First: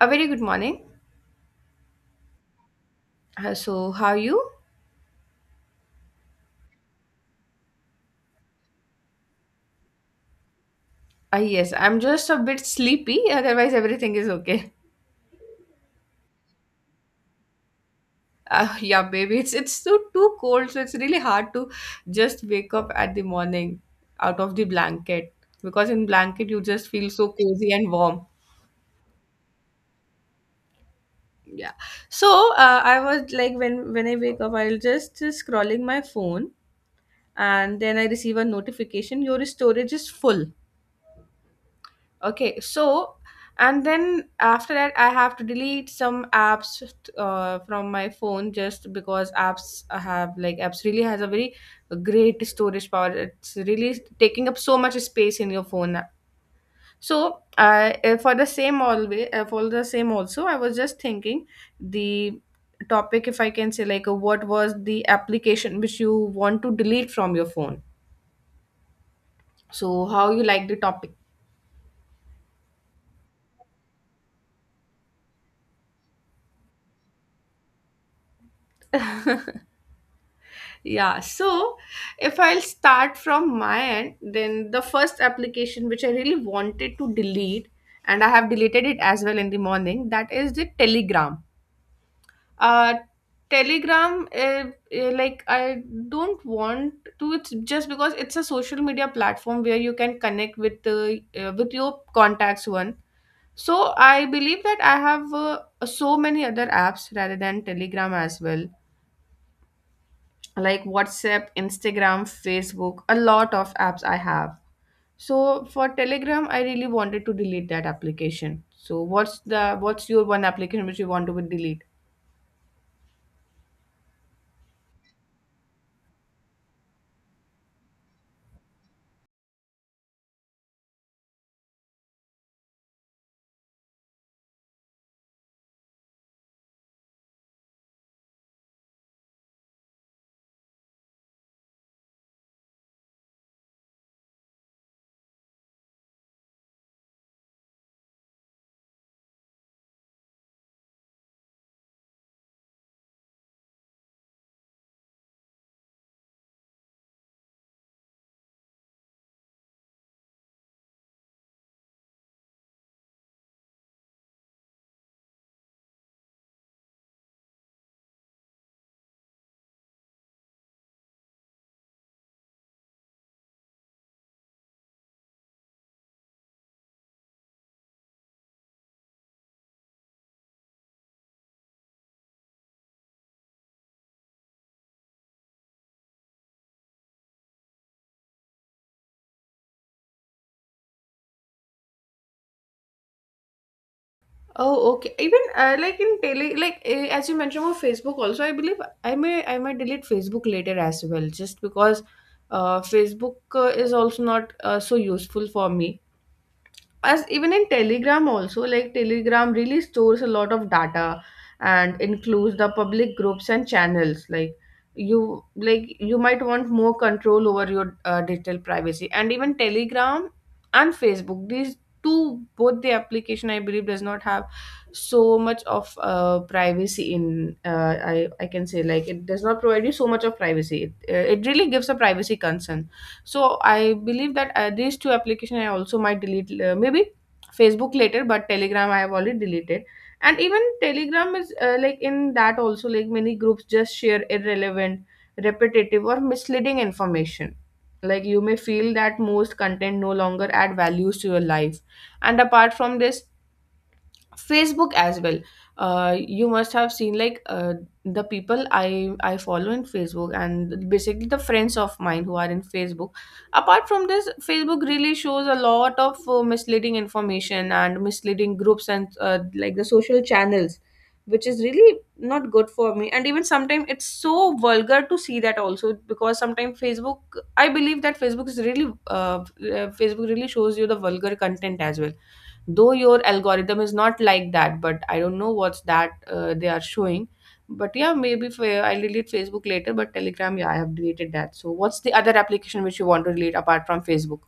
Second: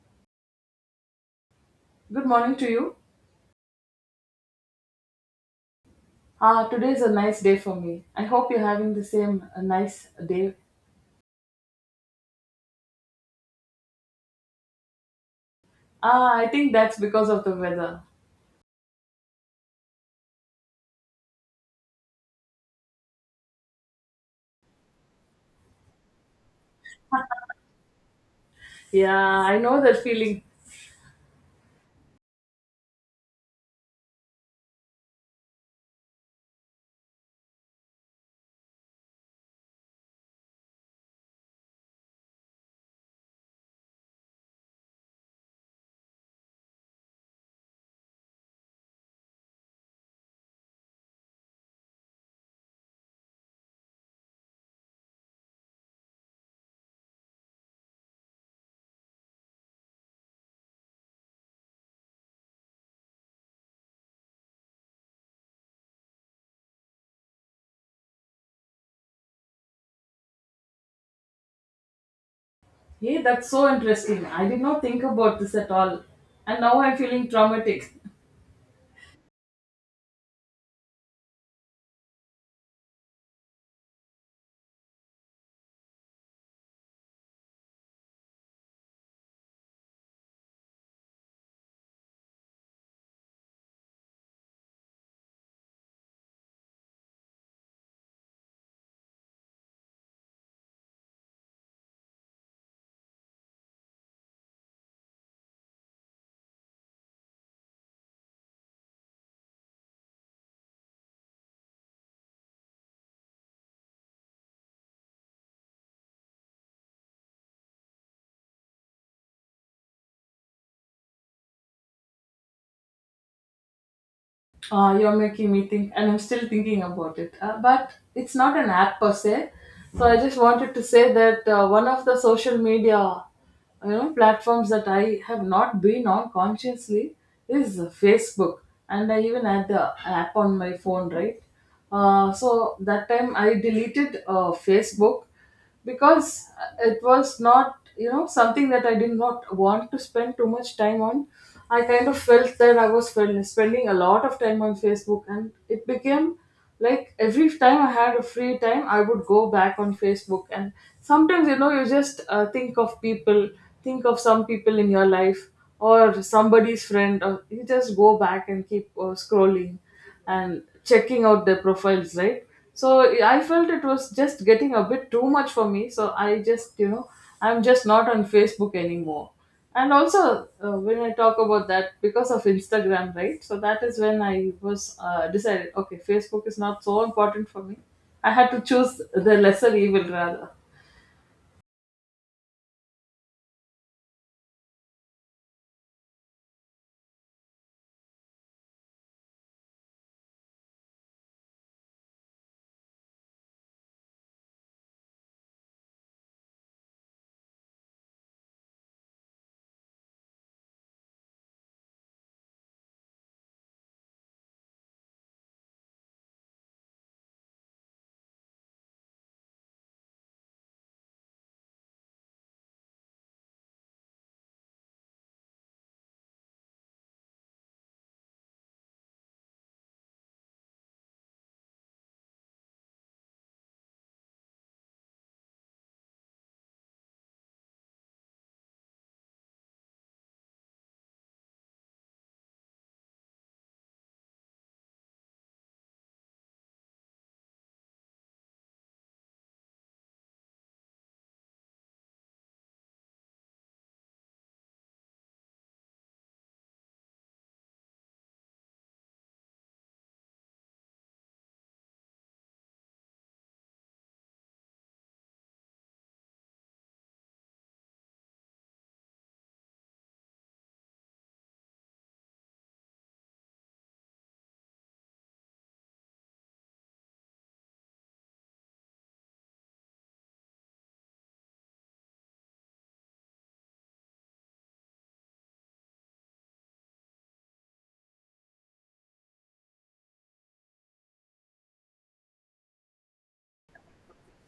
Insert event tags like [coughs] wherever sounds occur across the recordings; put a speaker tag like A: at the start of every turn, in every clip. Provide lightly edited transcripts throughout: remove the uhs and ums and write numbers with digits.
A: A very good morning.
B: Good morning to you.
A: How are you?
B: Ah, today is a nice day for me. I hope you're having the same nice day.
A: Yes, I'm just a bit sleepy. [laughs] Otherwise, everything is okay.
B: Ah, I think that's because of the weather.
A: Yeah, baby, it's too cold, so it's really hard to just wake up at the morning out of the blanket because in blanket you just feel so cozy and warm.
B: Yeah, I know that feeling.
A: Yeah. So I was like, when I wake up, I'll just scrolling my phone, and then I receive a notification. Your storage is full. Okay, so and then after that, I have to delete some apps from my phone just because apps have like apps really has a very great storage power. It's really taking up so much space in your phone. So for the same always for the same also, I was just thinking the topic, if I can say like, what was the application which you want to delete from your phone. So how you like the topic?
B: Hey, that's so interesting. I did not think about this at all. And now I'm feeling traumatic.
A: Yeah, so if I'll start from my end, then the first application which I really wanted to delete, and I have deleted it as well in the morning, that is the Telegram. Uh, Telegram, like I don't want to. It's just because it's a social media platform where you can connect with your contacts one. So I believe that I have so many other apps rather than Telegram as well, like WhatsApp, Instagram, Facebook, a lot of apps I have. So for Telegram, I really wanted to delete that application. So what's the what's your one application which you want to delete?
B: You're making me think, and I'm still thinking about it. But it's not an app per se. So I just wanted to say that one of the social media, you know, platforms that I have not been on consciously is Facebook, and I even had the app on my phone, right? So that time I deleted Facebook because it was not, you know, something that I did not want to spend too much time on. I kind of felt that I was spending a lot of time on Facebook, and it became like every time I had a free time I would go back on Facebook. And sometimes, you know, you just think of people, think of some people in your life or somebody's friend, or you just go back and keep scrolling and checking out their profiles, right? So I felt it was just getting a bit too much for me. So I just, you know, I'm just not on Facebook anymore. And also, when I talk about that, because of Instagram, right? So that is when I was decided, okay, Facebook is not so important for me. I had to choose the lesser evil rather.
A: Oh, okay. Even like in tele, like as you mentioned about Facebook, also I believe I may I might delete Facebook later as well, just because Facebook is also not so useful for me, as even in Telegram also, like Telegram really stores a lot of data and includes the public groups and channels, like you, like you might want more control over your digital privacy. And even Telegram and Facebook, these two, both the application, I believe does not have so much of privacy. In I can say, like, it does not provide you so much of privacy. It it really gives a privacy concern. So I believe that these two application I also might delete, maybe Facebook later, but Telegram I have already deleted. And even Telegram is like in that also, like many groups just share irrelevant, repetitive or misleading information. Like you may feel that most content no longer add values to your life. And apart from this, Facebook as well. You must have seen like the people I follow in Facebook and basically the friends of mine who are in Facebook. Apart from this, Facebook really shows a lot of misleading information and misleading groups and like the social channels, which is really not good for me. And even sometimes it's so vulgar to see that also, because sometimes Facebook, I believe that Facebook is really Facebook really shows you the vulgar content as well, though your algorithm is not like that, but I don't know what's that they are showing. But yeah, maybe for, I'll delete Facebook later, but Telegram, yeah, I have deleted that. So what's the other application which you want to delete apart from Facebook?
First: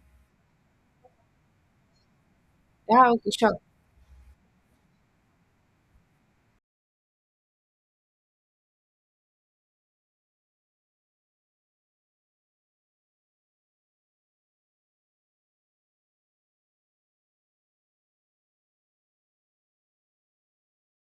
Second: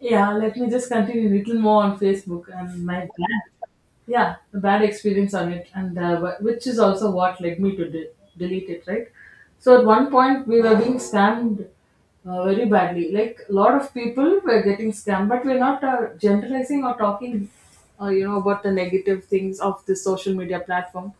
B: Yeah, let me just continue a little more on Facebook and my
A: Yeah, okay, sure.
B: bad, yeah, the bad experience on it, and which is also what led me to delete it, right? So at one point we were being scammed very badly. Like a lot of people were getting scammed, but we're not generalizing or talking, you know, about the negative things of the social media platform.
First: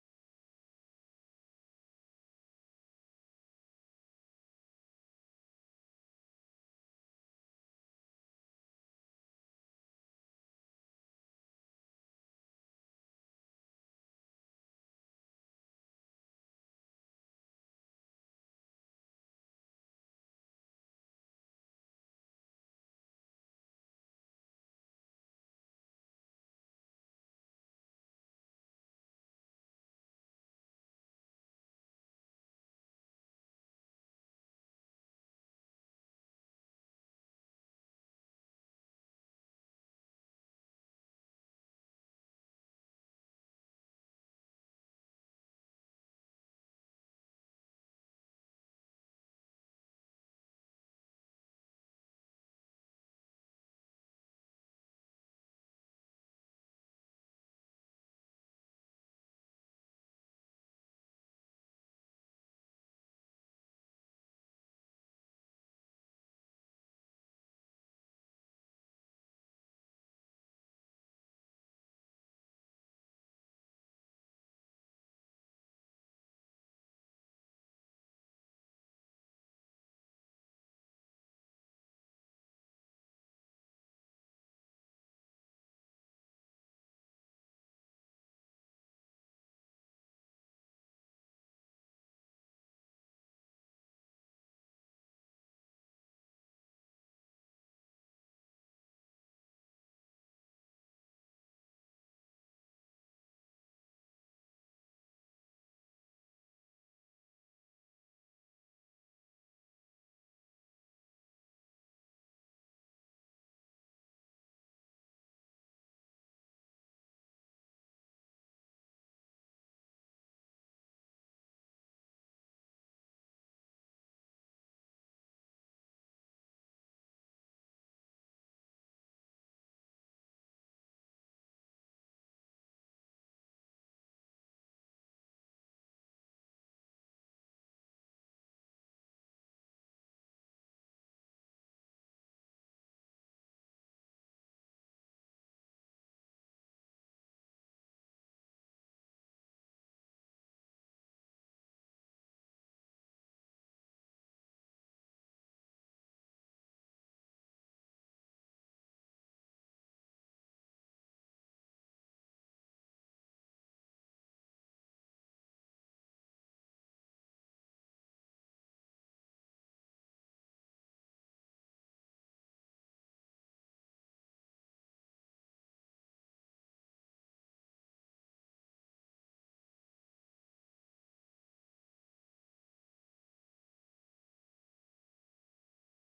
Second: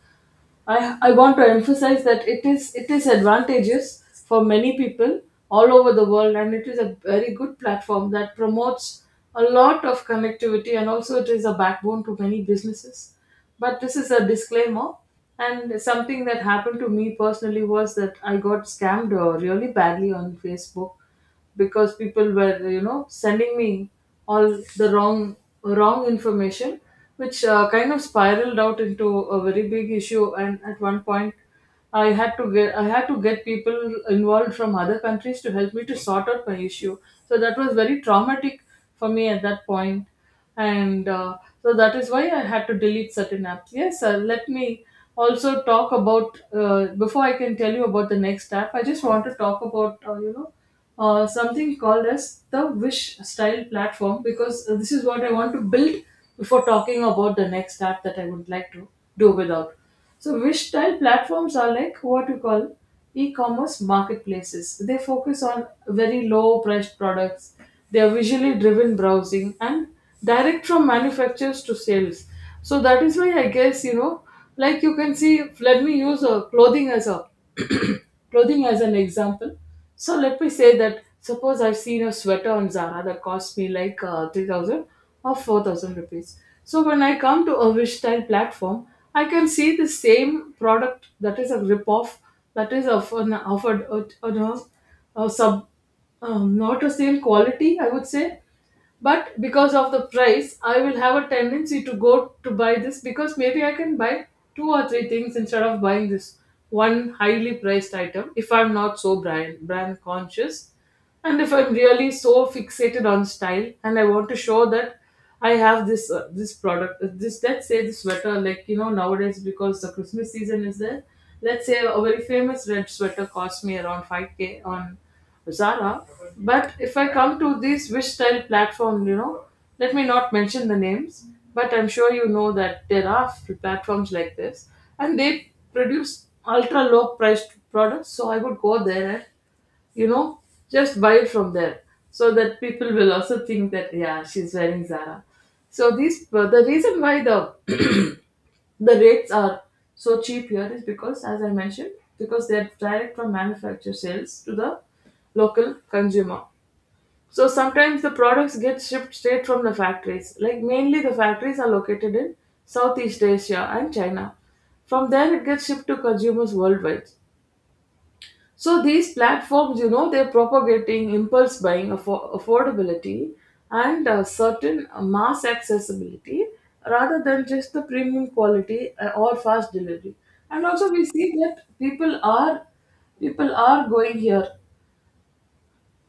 B: I want to emphasize that it is advantageous for many people all over the world, and it is a very good platform that promotes a lot of connectivity, and also it is a backbone to many businesses. But this is a disclaimer, and something that happened to me personally was that I got scammed really badly on Facebook because people were, you know, sending me all the wrong information, which kind of spiraled out into a very big issue. And at one point I had to get people involved from other countries to help me to sort out my issue. So that was very traumatic for me at that point. And so that is why I had to delete certain apps. Yes, sir, let me also talk about before I can tell you about the next app. I just want to talk about you know, something called as the Wish style platform, because this is what I want to build before talking about the next app that I would like to do without. So, Wish style platforms are like what we call e commerce marketplaces. They focus on very low priced products. They are visually driven browsing and direct from manufacturers to sales. So that is why I guess, you know, like you can see, let me use a clothing as a [coughs] [clears throat] clothing as an example. So let me say that suppose I've seen a sweater on Zara that cost me like 3,000 or 4,000 rupees. So when I come to a Vishtile platform, I can see the same product that is a ripoff, that is of an of a, a sub not a same quality, I would say. But because of the price, I will have a tendency to go to buy this because maybe I can buy two or three things instead of buying this one highly priced item, if I'm not so brand conscious and if I'm really so fixated on style, and I want to show that I have this this product, this, let's say, this sweater. Like, you know, nowadays because the Christmas season is there, let's say a very famous red sweater cost me around 5k on Zara. But if I come to this Wish style platform, you know, let me not mention the names, but I'm sure you know that there are platforms like this, and they produce ultra low priced products. So I would go there and, you know, just buy it from there so that people will also think that, yeah, she's wearing Zara. So these, the reason why the rates are so cheap here is because, as I mentioned, because they're direct from manufacturer sales to the local consumer. So sometimes the products get shipped straight from the factories. Like mainly the factories are located in Southeast Asia and China. From there, it gets shipped to consumers worldwide. So these platforms, you know, they're propagating impulse buying, affordability, and certain mass accessibility rather than just the premium quality or fast delivery. And also, we see that people are going here.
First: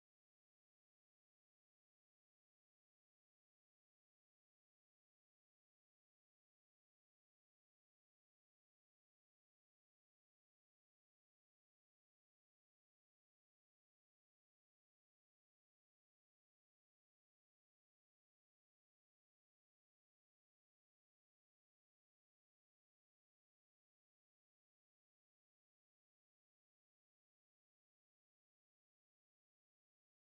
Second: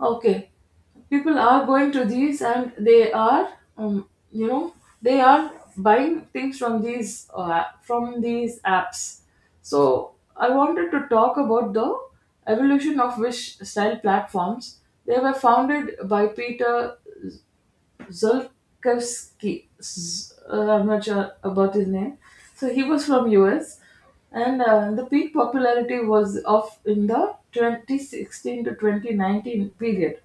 B: Okay, people are going to these, and they are, you know, they are buying things from these apps. So I wanted to talk about the evolution of Wish style platforms. They were founded by Peter Zulkowski. I'm not sure about his name. So he was from US, and the peak popularity was of in the 2016 to 2019 period.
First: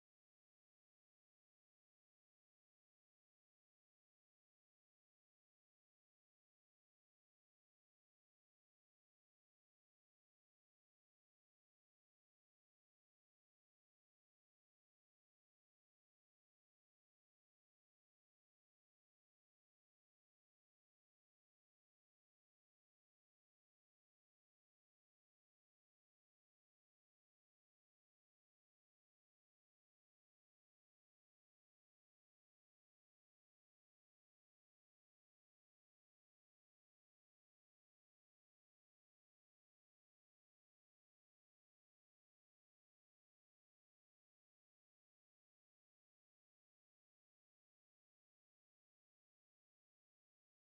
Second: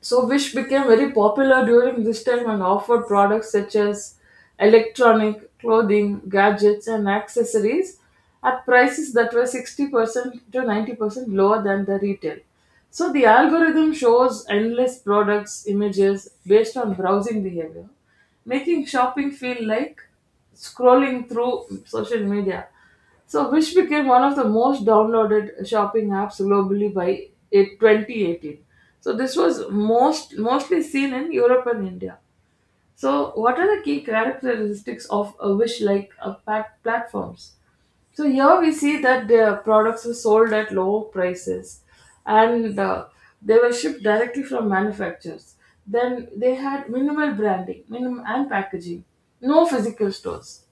B: So Wish became very popular during this time and offered products such as electronic, clothing, gadgets and accessories at prices that were 60% to 90% lower than the retail. So the algorithm shows endless products, images based on browsing behavior, making shopping feel like scrolling through social media. So, Wish became one of the most downloaded shopping apps globally by 2018. So, this was mostly seen in Europe and India. So, what are the key characteristics of a Wish like a pack platforms? So here we see that their products were sold at low prices, and they were shipped directly from manufacturers. Then they had minimal branding minimum and packaging, no physical stores,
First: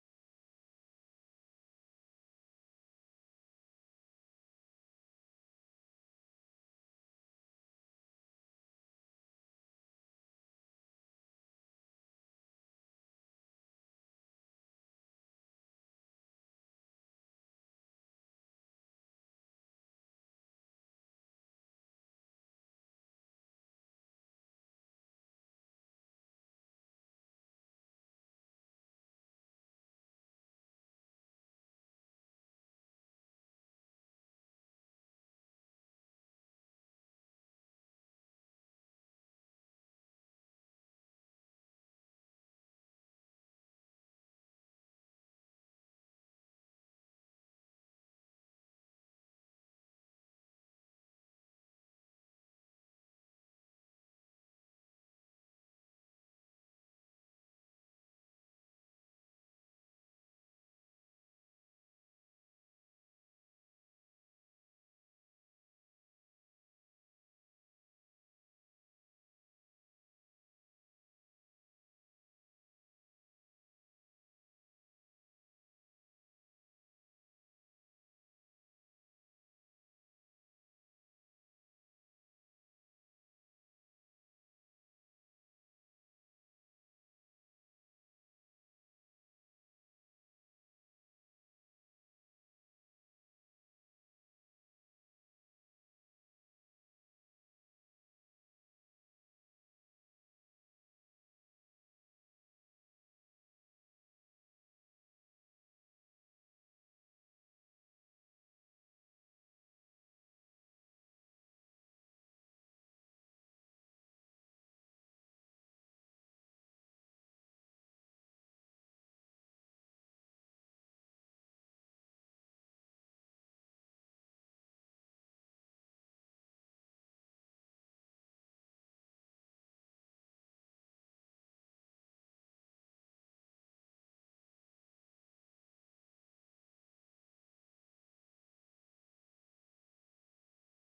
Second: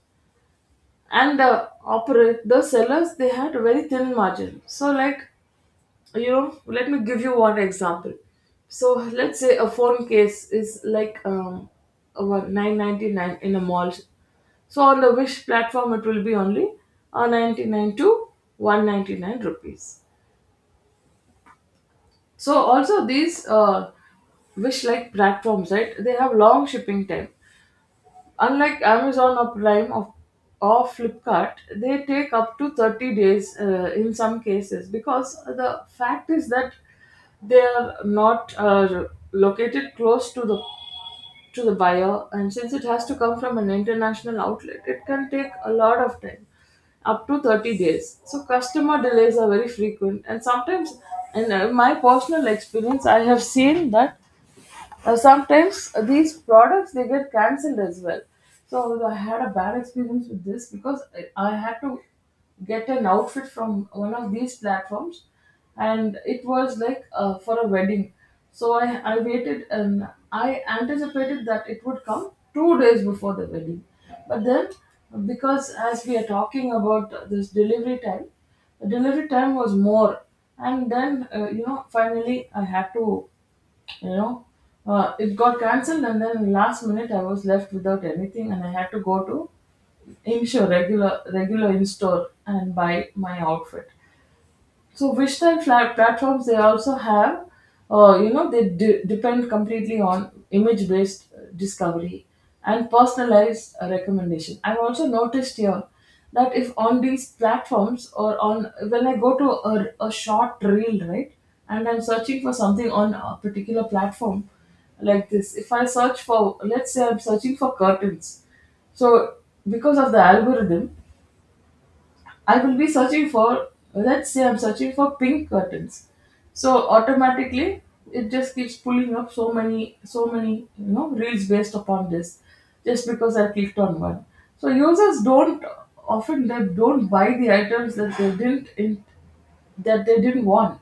B: and the sellers, they had a very thin margin. So, like, you know, let me give you one example. So let's say a phone case is like 999 in a mall. So on the Wish platform it will be only 99 to 199 rupees. So also these Wish like platforms, right, they have long shipping time. Unlike Amazon or Prime or Flipkart, they take up to 30 days in some cases, because the fact is that they are not located close to the buyer, and since it has to come from an international outlet, it can take a lot of time, up to 30 days. So customer delays are very frequent, and sometimes and my personal experience, I have seen that sometimes these products, they get cancelled as well. So I had a bad experience with this because I had to get an outfit from one of these platforms, and it was like for a wedding. So I waited and I anticipated that it would come 2 days before the wedding, but then, because as we are talking about this delivery time, the delivery time was more, and then you know, finally I had to, you know, it got cancelled, and then last minute I was left without anything, and I had to go to in-store regular regular in-store and buy my outfit. So which type flat platforms, they also have, you know, they depend completely on image based discovery and personalized recommendation. I've also noticed here that if on these platforms, or on when I go to a short reel, right, and I'm searching for something on a particular platform like this, if I search for, let's say I'm searching for curtains, so because of the algorithm, I will be searching for, let's say I'm searching for pink curtains. So automatically it just keeps pulling up so many, so many, you know, reels based upon this, just because I clicked on one. So users don't often, they don't buy the items that they didn't in, that they didn't want,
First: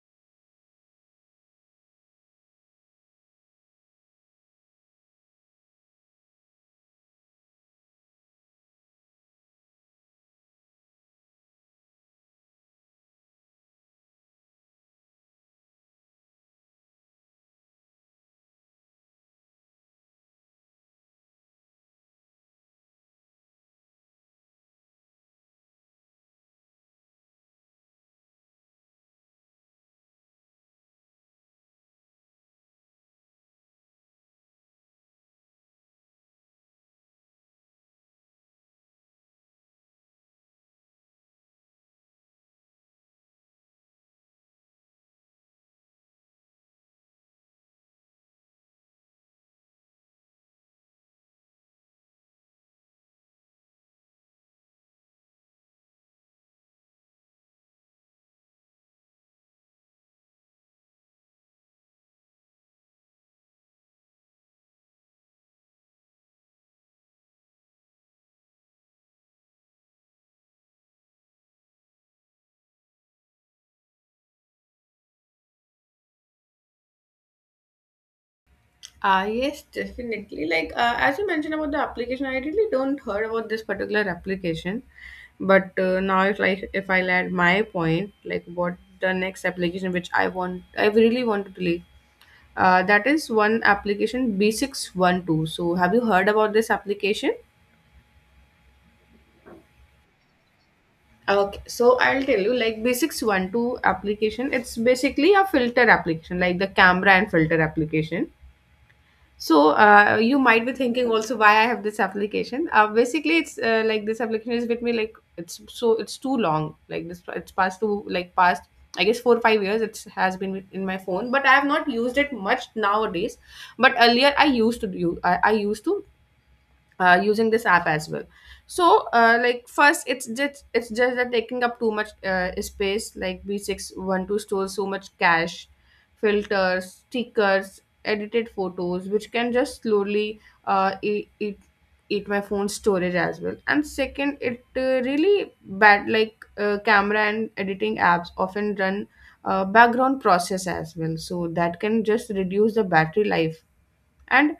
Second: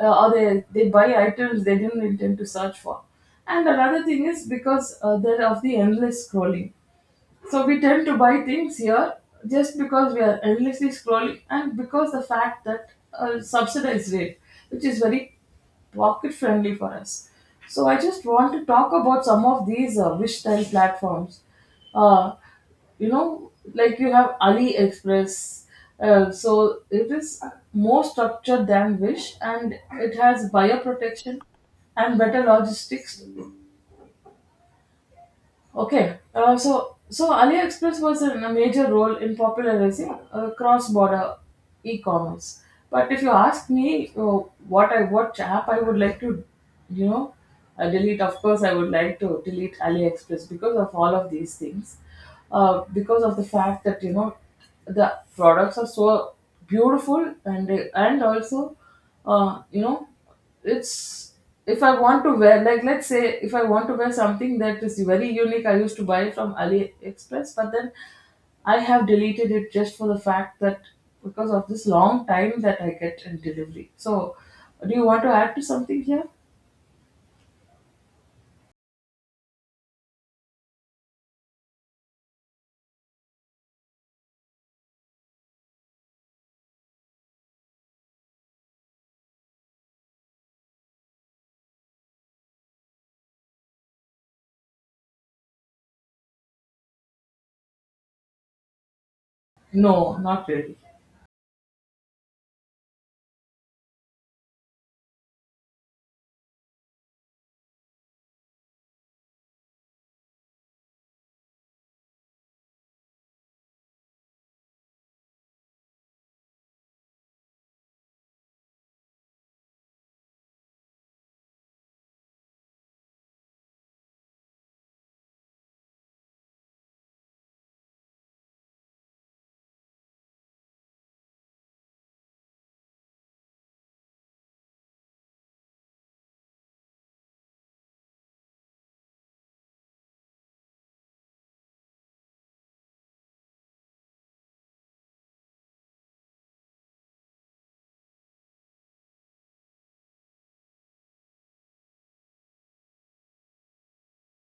B: or they buy items they didn't intend to search for. And another thing is because they're of the endless scrolling. So we tend to buy things here just because we are endlessly scrolling, and because the fact that subsidized rate, which is very pocket friendly for us. So I just want to talk about some of these Wish style platforms. Uh, you know, like you have AliExpress. So it is more structured than Wish, and it has buyer protection and better logistics. Okay. So AliExpress was in a major role in popularizing cross-border e-commerce. But if you ask me, what app I would like to, you know, delete. Of course, I would like to delete AliExpress because of all of these things, because of the fact that the products are so beautiful and also, uh, you know it's, if I want to wear, like, let's say if I want to wear something that is very unique, I used to buy it from AliExpress, but then I have deleted it just for the fact that because of this long time that I get in delivery. So, do you want to add to something here?
A: Ah, yes, definitely. Like, as you mentioned about the application, I really don't heard about this particular application. But now, if like if I add my point, like what the next application which I want, I really want to delete. That is one application, B612. So, have you heard about this application?
B: No, not really.
A: Okay, so I'll tell you, like B612 application, it's basically a filter application, like the camera and filter application. So, you might be thinking also why I have this application. Basically, it's like this application is with me, like it's so it's too long, like this, it's past two, like past, I guess, 4 or 5 years, it has been with- in my phone, but I have not used it much nowadays. But earlier, I used to do, I used to using this app as well. So like first it's just that taking up too much space, like B612 stores so much cache, filters, stickers, edited photos, which can just slowly uh, eat, eat eat my phone storage as well. And second, it really bad, like camera and editing apps often run background process as well, so that can just reduce the battery life. And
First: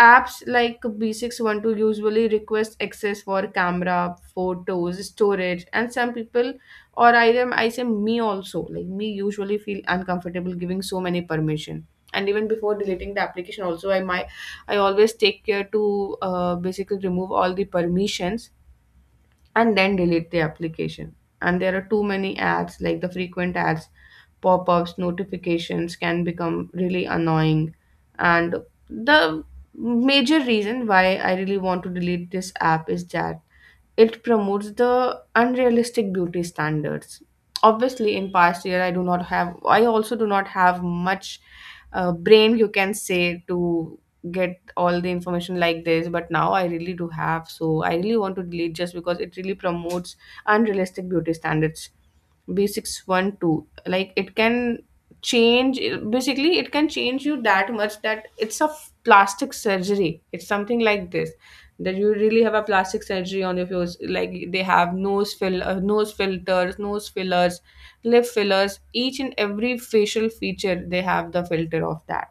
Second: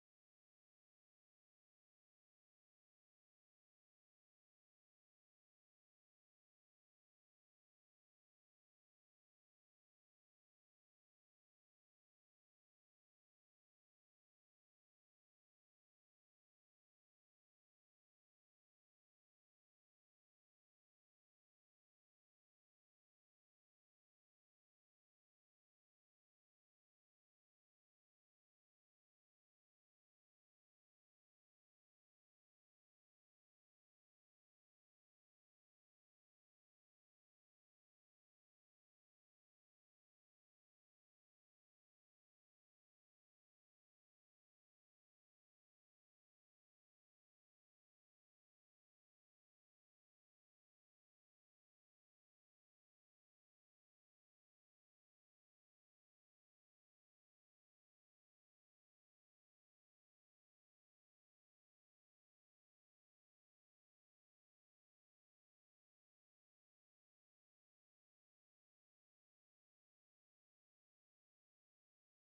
A: apps like B612 usually request access for camera, photos, storage, and some people, I say me also, like me usually feel uncomfortable giving so many permission. And even before deleting the application, also I always take care to basically remove all the permissions and then delete the application. And there are too many ads, like the frequent ads, pop-ups, notifications can become really annoying. And the major reason why I really want to delete this app is that it promotes the unrealistic beauty standards. Obviously, in past year, I also do not have much brain, you can say, to get all the information like this. But now I really do have, so I really want to delete, just because it really promotes unrealistic beauty standards. B612, like it can change, basically it can change you that much that it's a f- plastic surgery. It's something like this, that you really have a plastic surgery on your face. Like they have nose filters, nose fillers, lip fillers, each and every facial feature they have the filter of that.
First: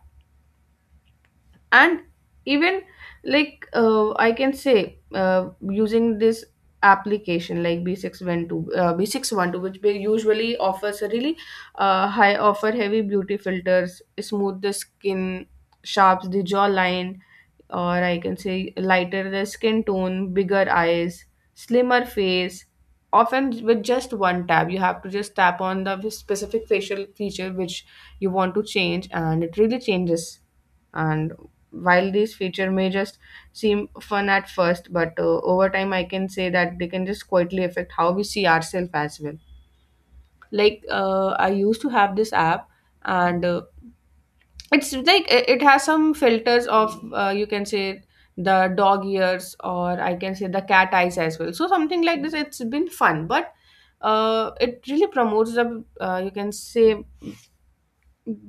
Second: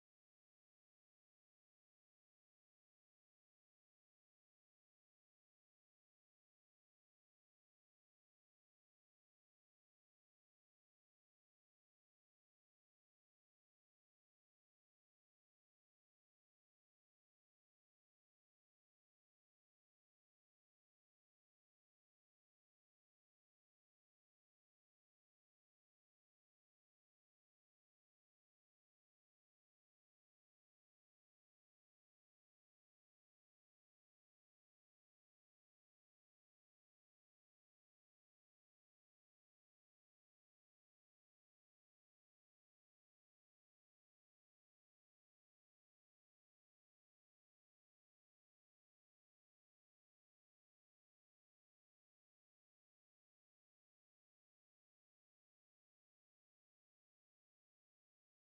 A: And even like I can say using this application like B612, which they usually offers a really high offer heavy beauty filters, smooth the skin, sharps the jawline, or I can say lighter the skin tone, bigger eyes, slimmer face, often with just one tap. You have to just tap on the specific facial feature which you want to change, and it really changes. And while these feature may just seem fun at first, but over time I can say that they can just quietly affect how we see ourselves as well. Like I used to have this app, and it's like it has some filters of you can say the dog ears, or I can say the cat eyes as well, so something like this, it's been fun. But it really promotes the you can say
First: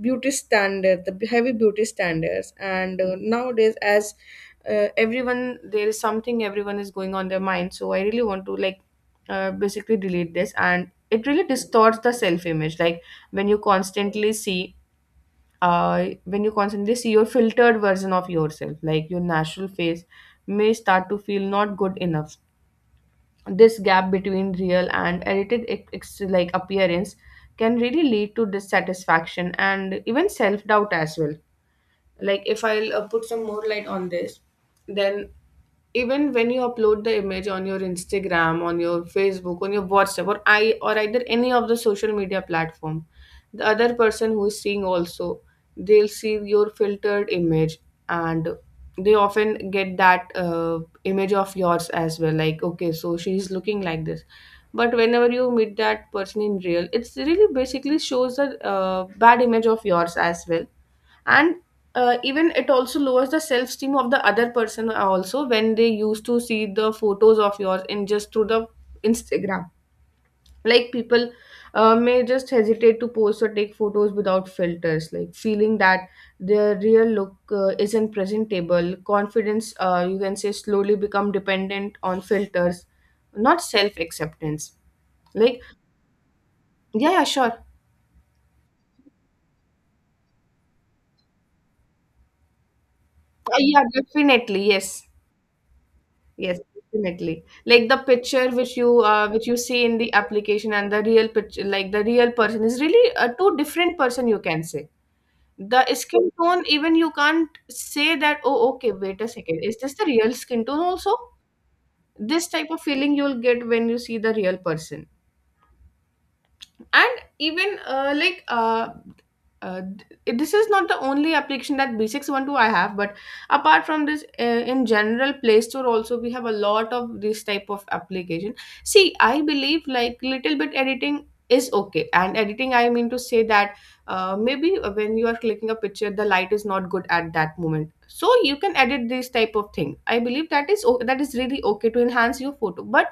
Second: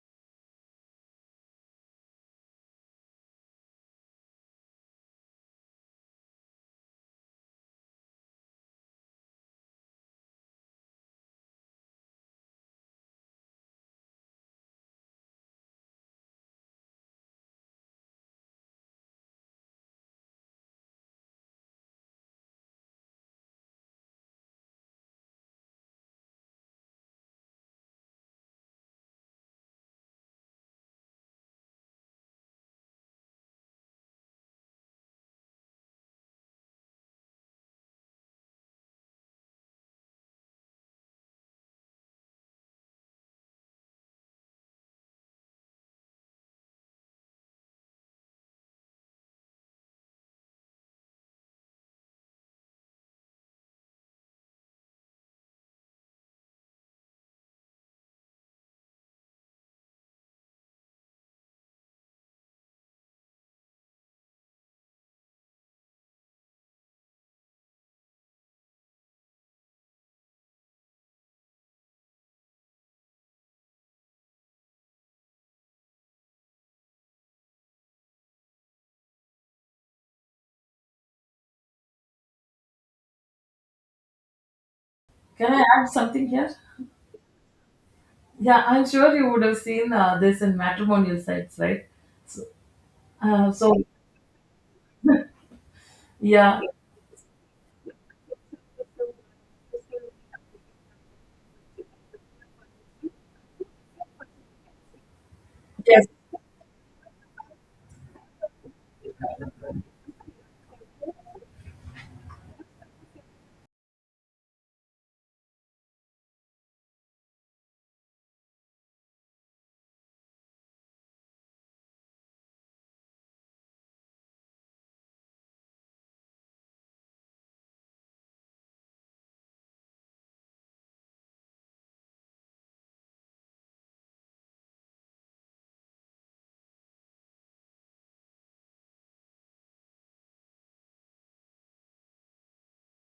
A: beauty standard, the heavy beauty standards. And nowadays, as everyone, there is something everyone is going on their mind, so I really want to like basically delete this. And it really distorts the self image. Like when you constantly see when you constantly see your filtered version of yourself, like your natural face may start to feel not good enough. This gap between real and like appearance can really lead to dissatisfaction and even self doubt as well. Like if I'll put some more light on this, then even when you upload the image on your Instagram, on your Facebook, on your WhatsApp, or I or either any of the social media platform, the other person who is seeing also, they'll see your filtered image. And they often get that image of yours as well, like okay, so she's looking like this. But whenever you meet that person in real, it's really basically shows a bad image of yours as well. And even it also lowers the self esteem of the other person also, when they used to see the photos of yours in just through the Instagram. Like people may just hesitate to post or take photos without filters, like feeling that their real look isn't presentable. Confidence, you can say, slowly become dependent on filters, not self acceptance.
B: Can
A: Like,
B: I add something here?
A: yeah, yeah, sure.
B: Yeah, I'm sure you would have seen this in matrimonial sites, right? So, uh,
A: Yeah,
B: so
A: definitely, yes. Yes,
B: yeah,
A: definitely. Like the picture which you see in the application and the real picture, like the real person is really a two different person, you can say. The
B: yes,
A: skin tone, even you can't say that, oh, okay, wait a second, is this the real skin tone also? This type of feeling you'll get when you see the real person and even uh, this is not the only application that B612 I have. But apart from this, in general Play Store also we have a lot of this type of application. See, I believe like little bit editing is okay, and editing I mean to say that, maybe when you are clicking a picture the light is not good at that moment, so you can edit this type of thing. I believe that is that is really okay to enhance your photo. But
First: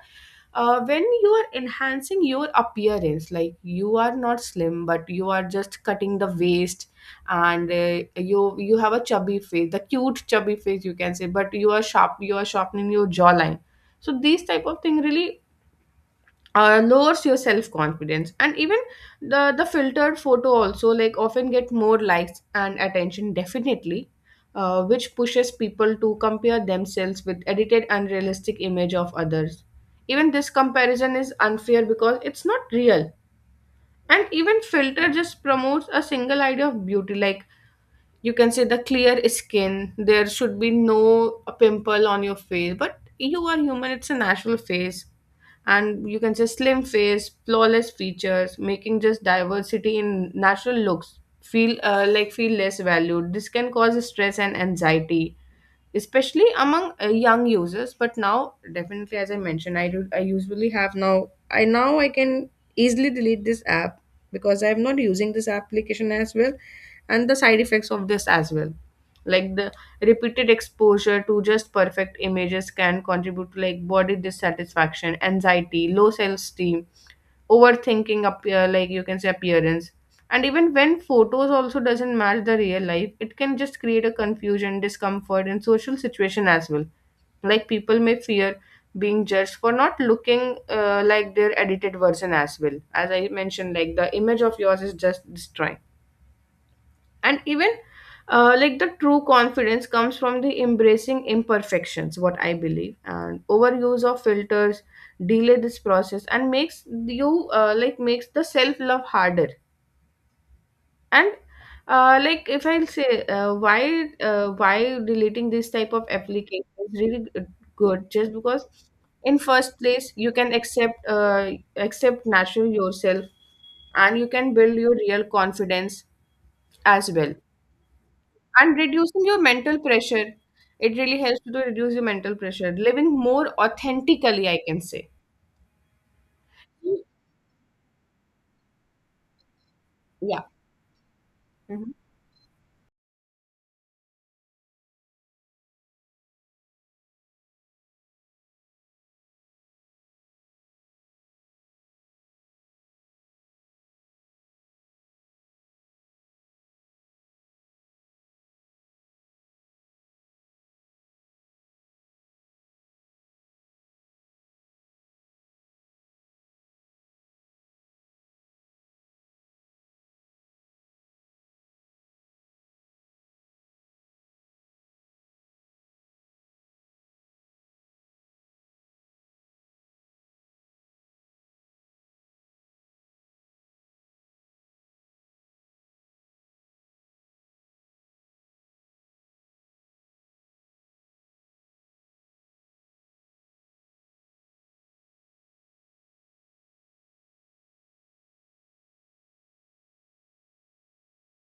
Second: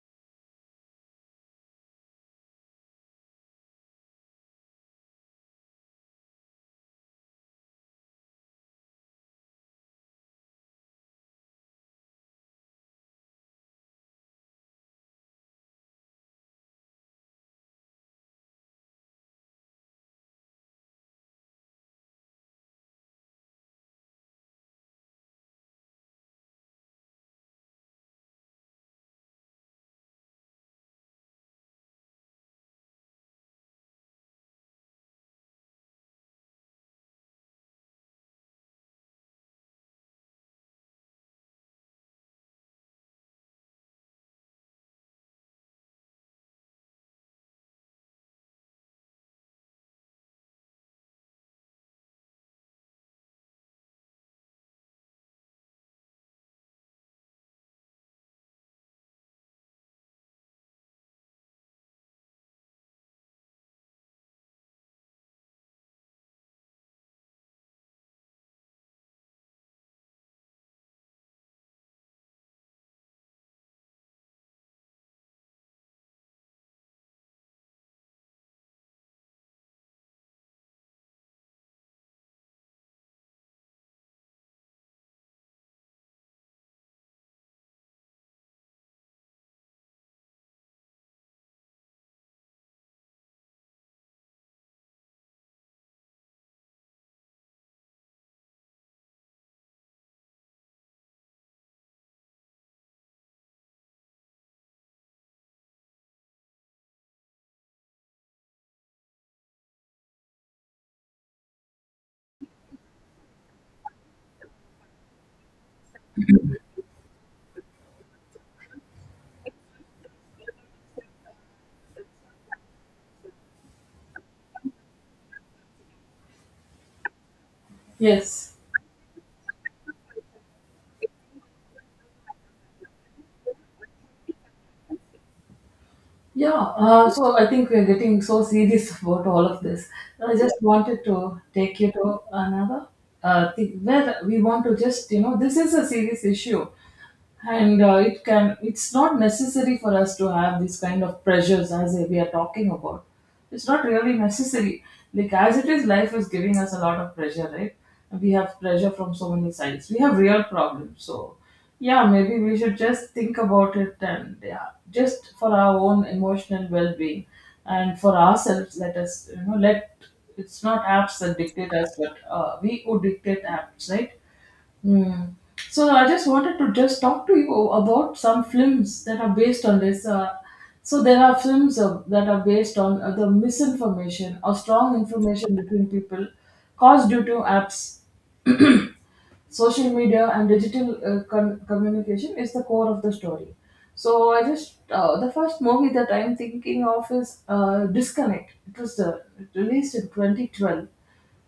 A: when you are enhancing your appearance, like you are not slim but you are just cutting the waist, and you have a chubby face, the cute chubby face you can say, but you are sharp, you are sharpening your jawline. So these type of thing really lowers your self confidence. And even the filtered photo also like often get more likes and attention, definitely. Which pushes people to compare themselves with edited unrealistic image of others. Even this comparison is unfair because it's not real. And even filter just promotes a single idea of beauty, like you can say the clear skin, there should be no pimple on your face. But you are human, it's a natural face. And you can say slim face, flawless features, making just diversity in natural looks feel like feel less valued. This can cause stress and anxiety, especially among young users. But now definitely, as I mentioned, I do I usually have now I now I can easily delete this app because I'm not using this application as well. And the side effects of this as well, like the repeated exposure to just perfect images can contribute to like body dissatisfaction, anxiety, low self-esteem, overthinking appear like you can say appearance. And even when photos also doesn't match the real life, it can just create a confusion, discomfort, and social situation as well. Like people may fear being judged for not looking like their edited version as well. As I mentioned, like the image of yours is just destroying. And even the true confidence comes from the embracing imperfections, what I believe. And overuse of filters delay this process and makes you like makes the self love harder. And if I'll say, why deleting this type of application is really good, just because in first place you can accept accept natural yourself, and you can build your real confidence as well,
B: yes.
A: and reducing your mental pressure. It really helps to reduce your mental pressure, living more authentically, I can say.
B: Yeah, so I think we're getting so serious about all of this. I
A: Yeah.
B: just wanted to take
A: Mm-hmm.
B: you to another thing where we want to just, you know, this is a serious issue, and it's not necessary for us to have these kind of pressures. As we are talking about, it's not really necessary. Like, as it is, life is giving us a lot of pressure, right? We have pressure from so many sides, we have real problems. So yeah, maybe we should just think about it, and yeah, just for our own emotional well-being and for ourselves, let us, you know, let it's not apps that dictate us, but we who dictate apps, right? Hmm. So I just wanted to just talk to you about some films that are based on this. So there are films that are based on the misinformation or strong information between people caused due to apps, social media, and digital communication is the core of the story. So I just the first movie that I'm thinking of is Disconnect. It was released in 2012.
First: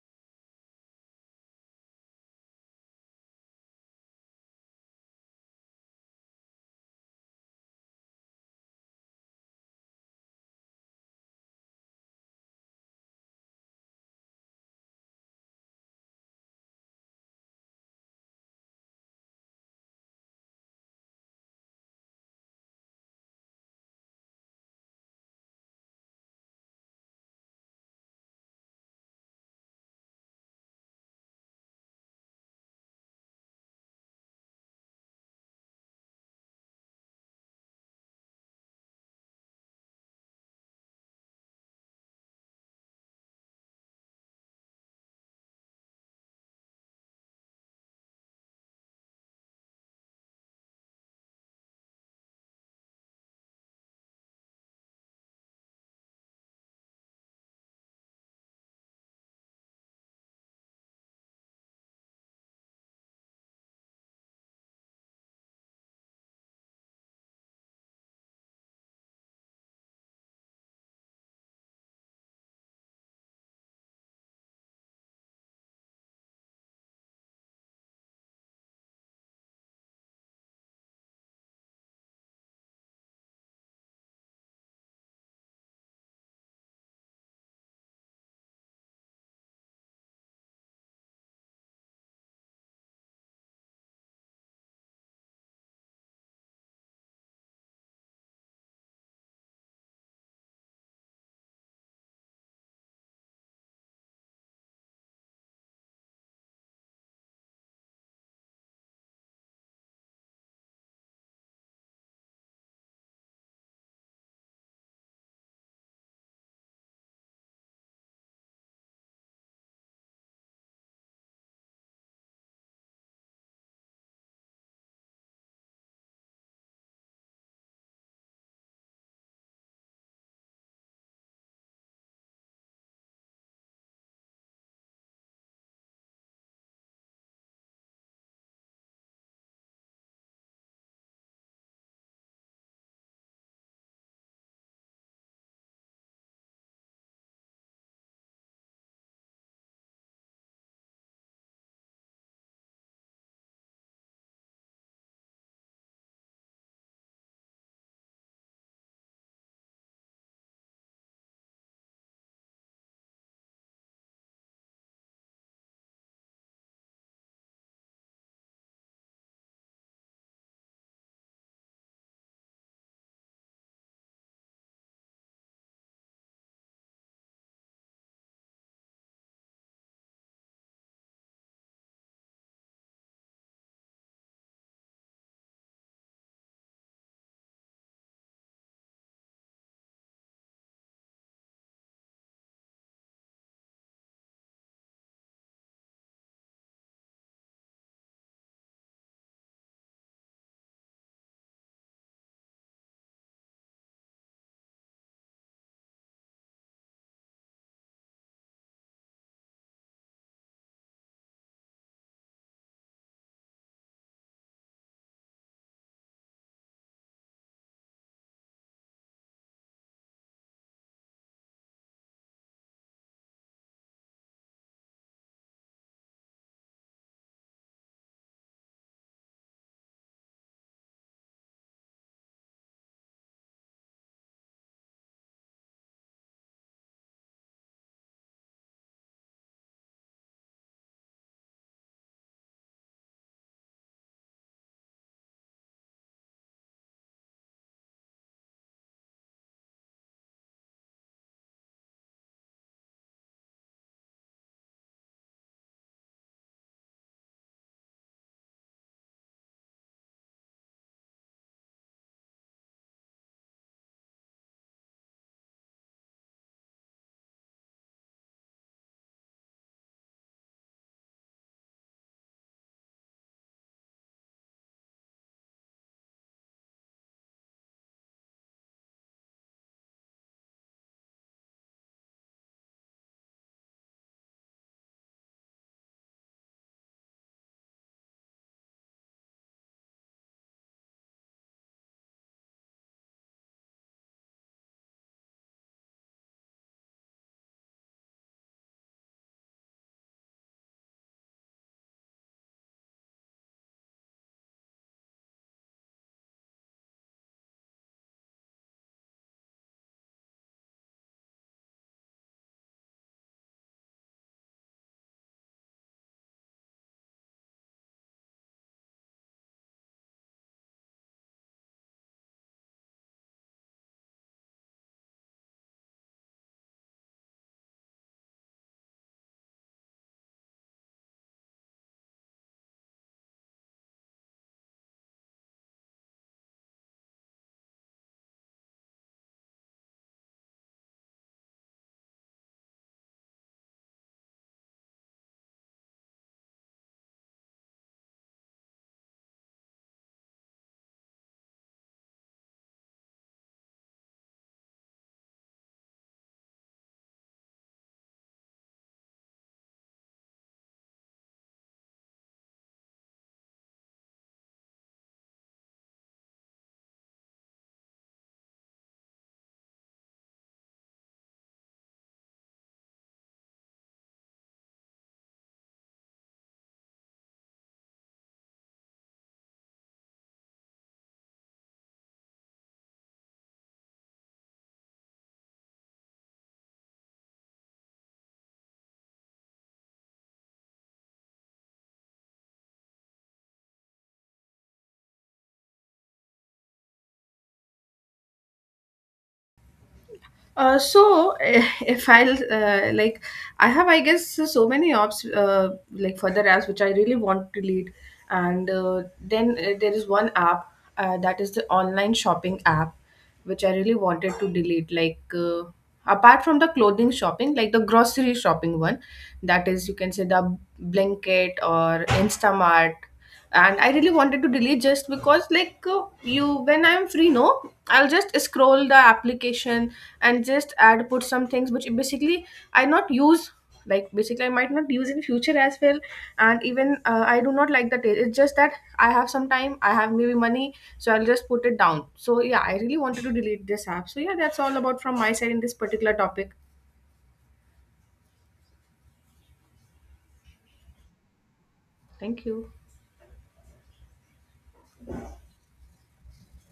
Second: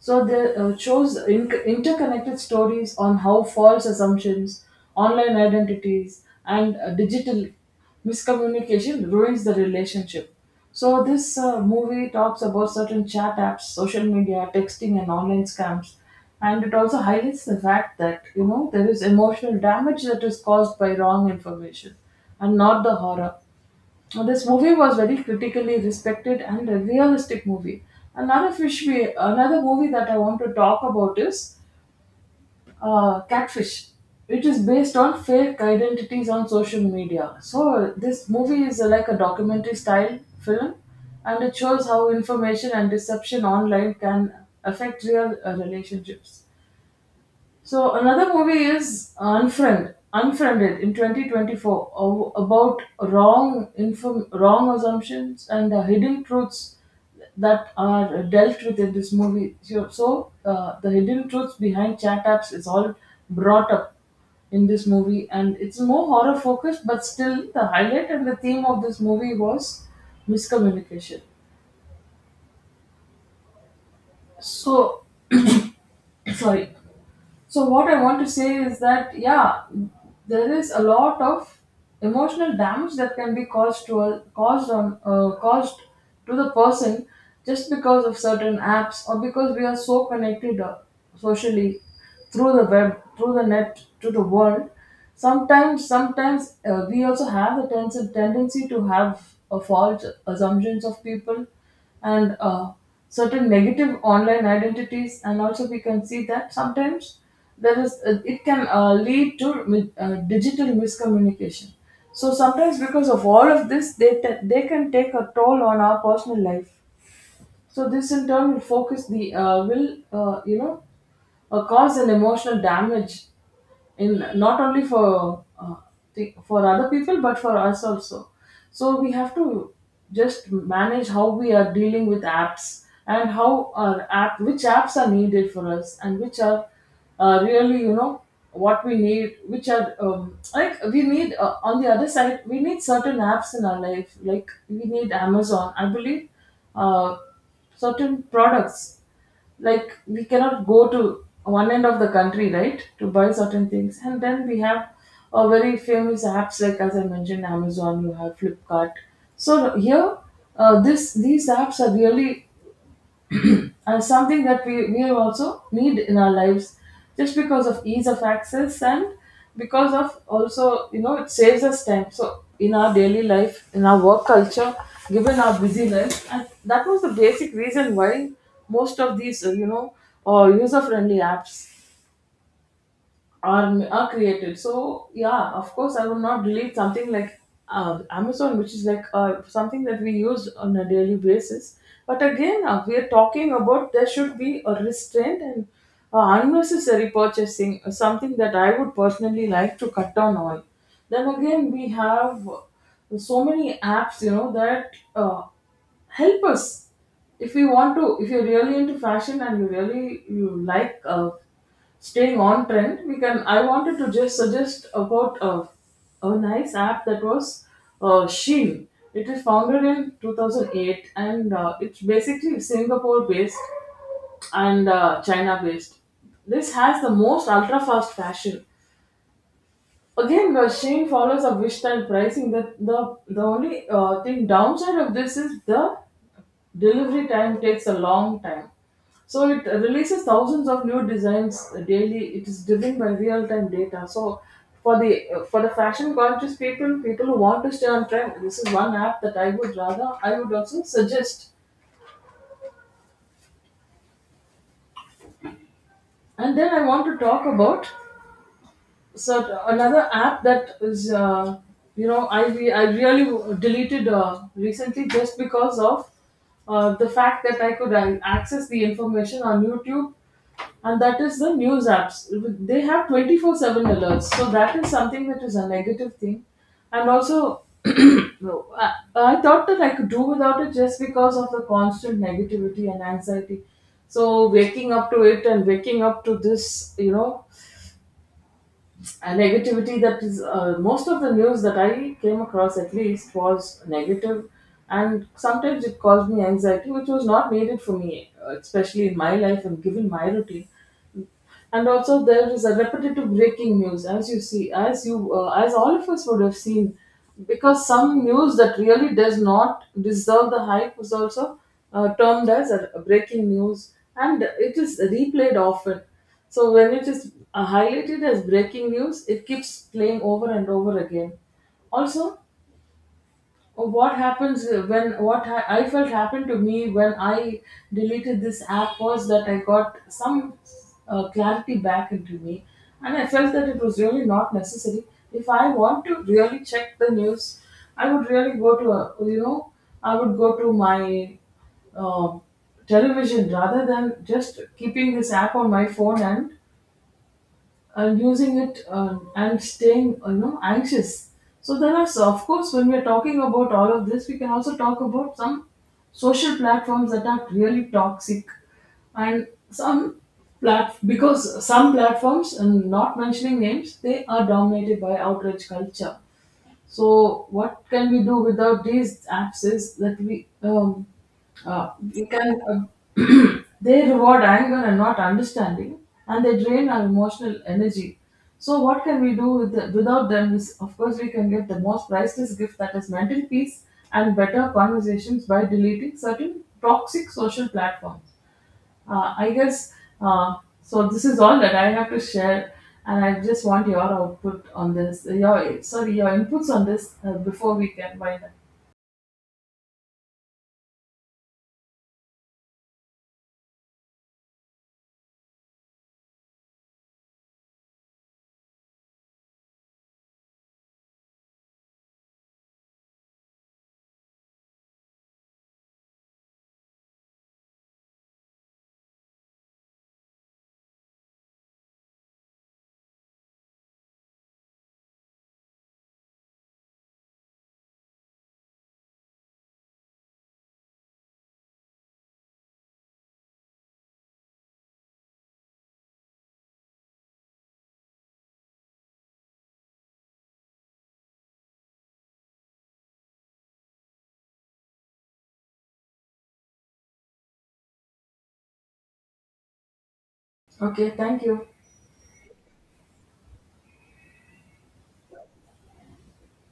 B: So they shows interconnected stories on how false assumptions, online identities, and digital miscommunication ruins the relationship. So, this movie talks about certain chat apps, social media, texting, and online scams. And it also highlights the fact that, you know, there is emotional damage that is caused by wrong information and not the horror. Now, this movie was very critically respected and a realistic movie. Another movie that I want to talk about is Catfish. It is based on fake identities on social media. So this movie is like a documentary style film, and it shows how information and deception online can affect real relationships. So another movie is Unfriended in 2024, about wrong assumptions and the hidden truths that are dealt with in this movie. So the hidden truths behind chat apps is all brought up in this movie, and it's more horror focused, but still the highlight and the theme of this movie was miscommunication. So sorry. So what I want to say is that yeah, there is a lot of emotional damage that can be caused to a, caused on caused to the person just because of certain apps or because we are so connected socially through the web, through the net, to the world. Sometimes we also have the tendency to have a false assumptions of people and certain negative online identities, and also we can see that sometimes there is it can lead to digital miscommunication. So sometimes because of all of this they can take a toll on our personal life. So this in turn will focus the will you know cause an emotional damage, in not only for for other people but for us also. So we have to just manage how we are dealing with apps, and how our app which apps are needed for us and which are really, you know, what we need, which are like, we need on the other side, we need certain apps in our life. Like we need Amazon, I believe, uh, certain products, like we cannot go to one end of the country, right, to buy certain things. And then we have a very famous apps, like, as I mentioned, Amazon, you have Flipkart. So here, this these apps are really, and something that we also need in our lives just because of ease of access and because of also, you know, it saves us time. So in our daily life, in our work culture, given our busy life, and that was the basic reason why most of these user friendly apps are created. So yeah, of course, I would not delete something like Amazon, which is like something that we use on a daily basis. But again, we are talking about there should be a restraint and unnecessary purchasing, something that I would personally like to cut down on. Then again, we have so many apps, you know, that help us if we want to, if you're really into fashion and you really you like staying on trend, we can, I wanted to just suggest about a nice app that was Sheen. It is founded in 2008, and it's basically Singapore based and China based. This has the most ultra fast fashion. Again, Shane follows a wish style pricing. The only thing downside of this is the delivery time takes a long time. So it releases thousands of new designs daily. It is driven by real-time data. So for the fashion conscious people, people who want to stay on trend, this is one app that I would rather I would also suggest. And then I want to talk about, another app that is you know, I re- I really w- deleted recently, just because of the fact that I could access the information on YouTube, and that is the news apps. They have 24/7 alerts, so that is something that is a negative thing, and also [clears throat] no, I thought that I could do without it just because of the constant negativity and anxiety. So waking up to it, and waking up to this, you know, a negativity that is most of the news that I came across at least was negative, and sometimes it caused me anxiety, which was not needed for me, especially in my life, and given my routine. And also there is a repetitive breaking news, as you see, as you as all of us would have seen, because some news that really does not deserve the hype was also termed as a breaking news, and it is replayed often. So when it is highlighted as breaking news, it keeps playing over and over again. Also, what happens when, what I felt happened to me when I deleted this app was that I got some clarity back into me, and I felt that it was really not necessary. If I want to really check the news, I would really go to a, you know, I would go to my uh, television, rather than just keeping this app on my phone and using it and staying you know, anxious. So there are, so of course, when we're talking about all of this, we can also talk about some social platforms that are really toxic, and some plat because some platforms, and not mentioning names, they are dominated by outrage culture. So what can we do without these apps is that we can [clears throat] they reward anger and not understanding, and they drain our emotional energy. So what can we do with the, without them? Is of course we can get the most priceless gift that is mental peace and better conversations by deleting certain toxic social platforms. Uh, I guess uh, This is all that I have to share, and I just want your output on this. Your, sorry, your inputs on this before we can wind up.
A: So [laughs] if I'll I have I guess so many ops like further apps which I really want to lead, and then there is one app that is the online shopping app, which I really wanted to delete. Like apart from the clothing shopping, like the grocery shopping one, that is you can say the Blinkit or Instamart. And I really wanted to delete just because like you when I'm free no, I'll just scroll the application and just add put some things which basically I not use, like basically I might not use in future as well. And even I do not like the taste. It's just that I have some time, I have maybe money, so I'll just put it down. So yeah, I really wanted to delete this app. So yeah, that's all about from my side in this particular topic.
B: Okay, thank you.
A: Thank you.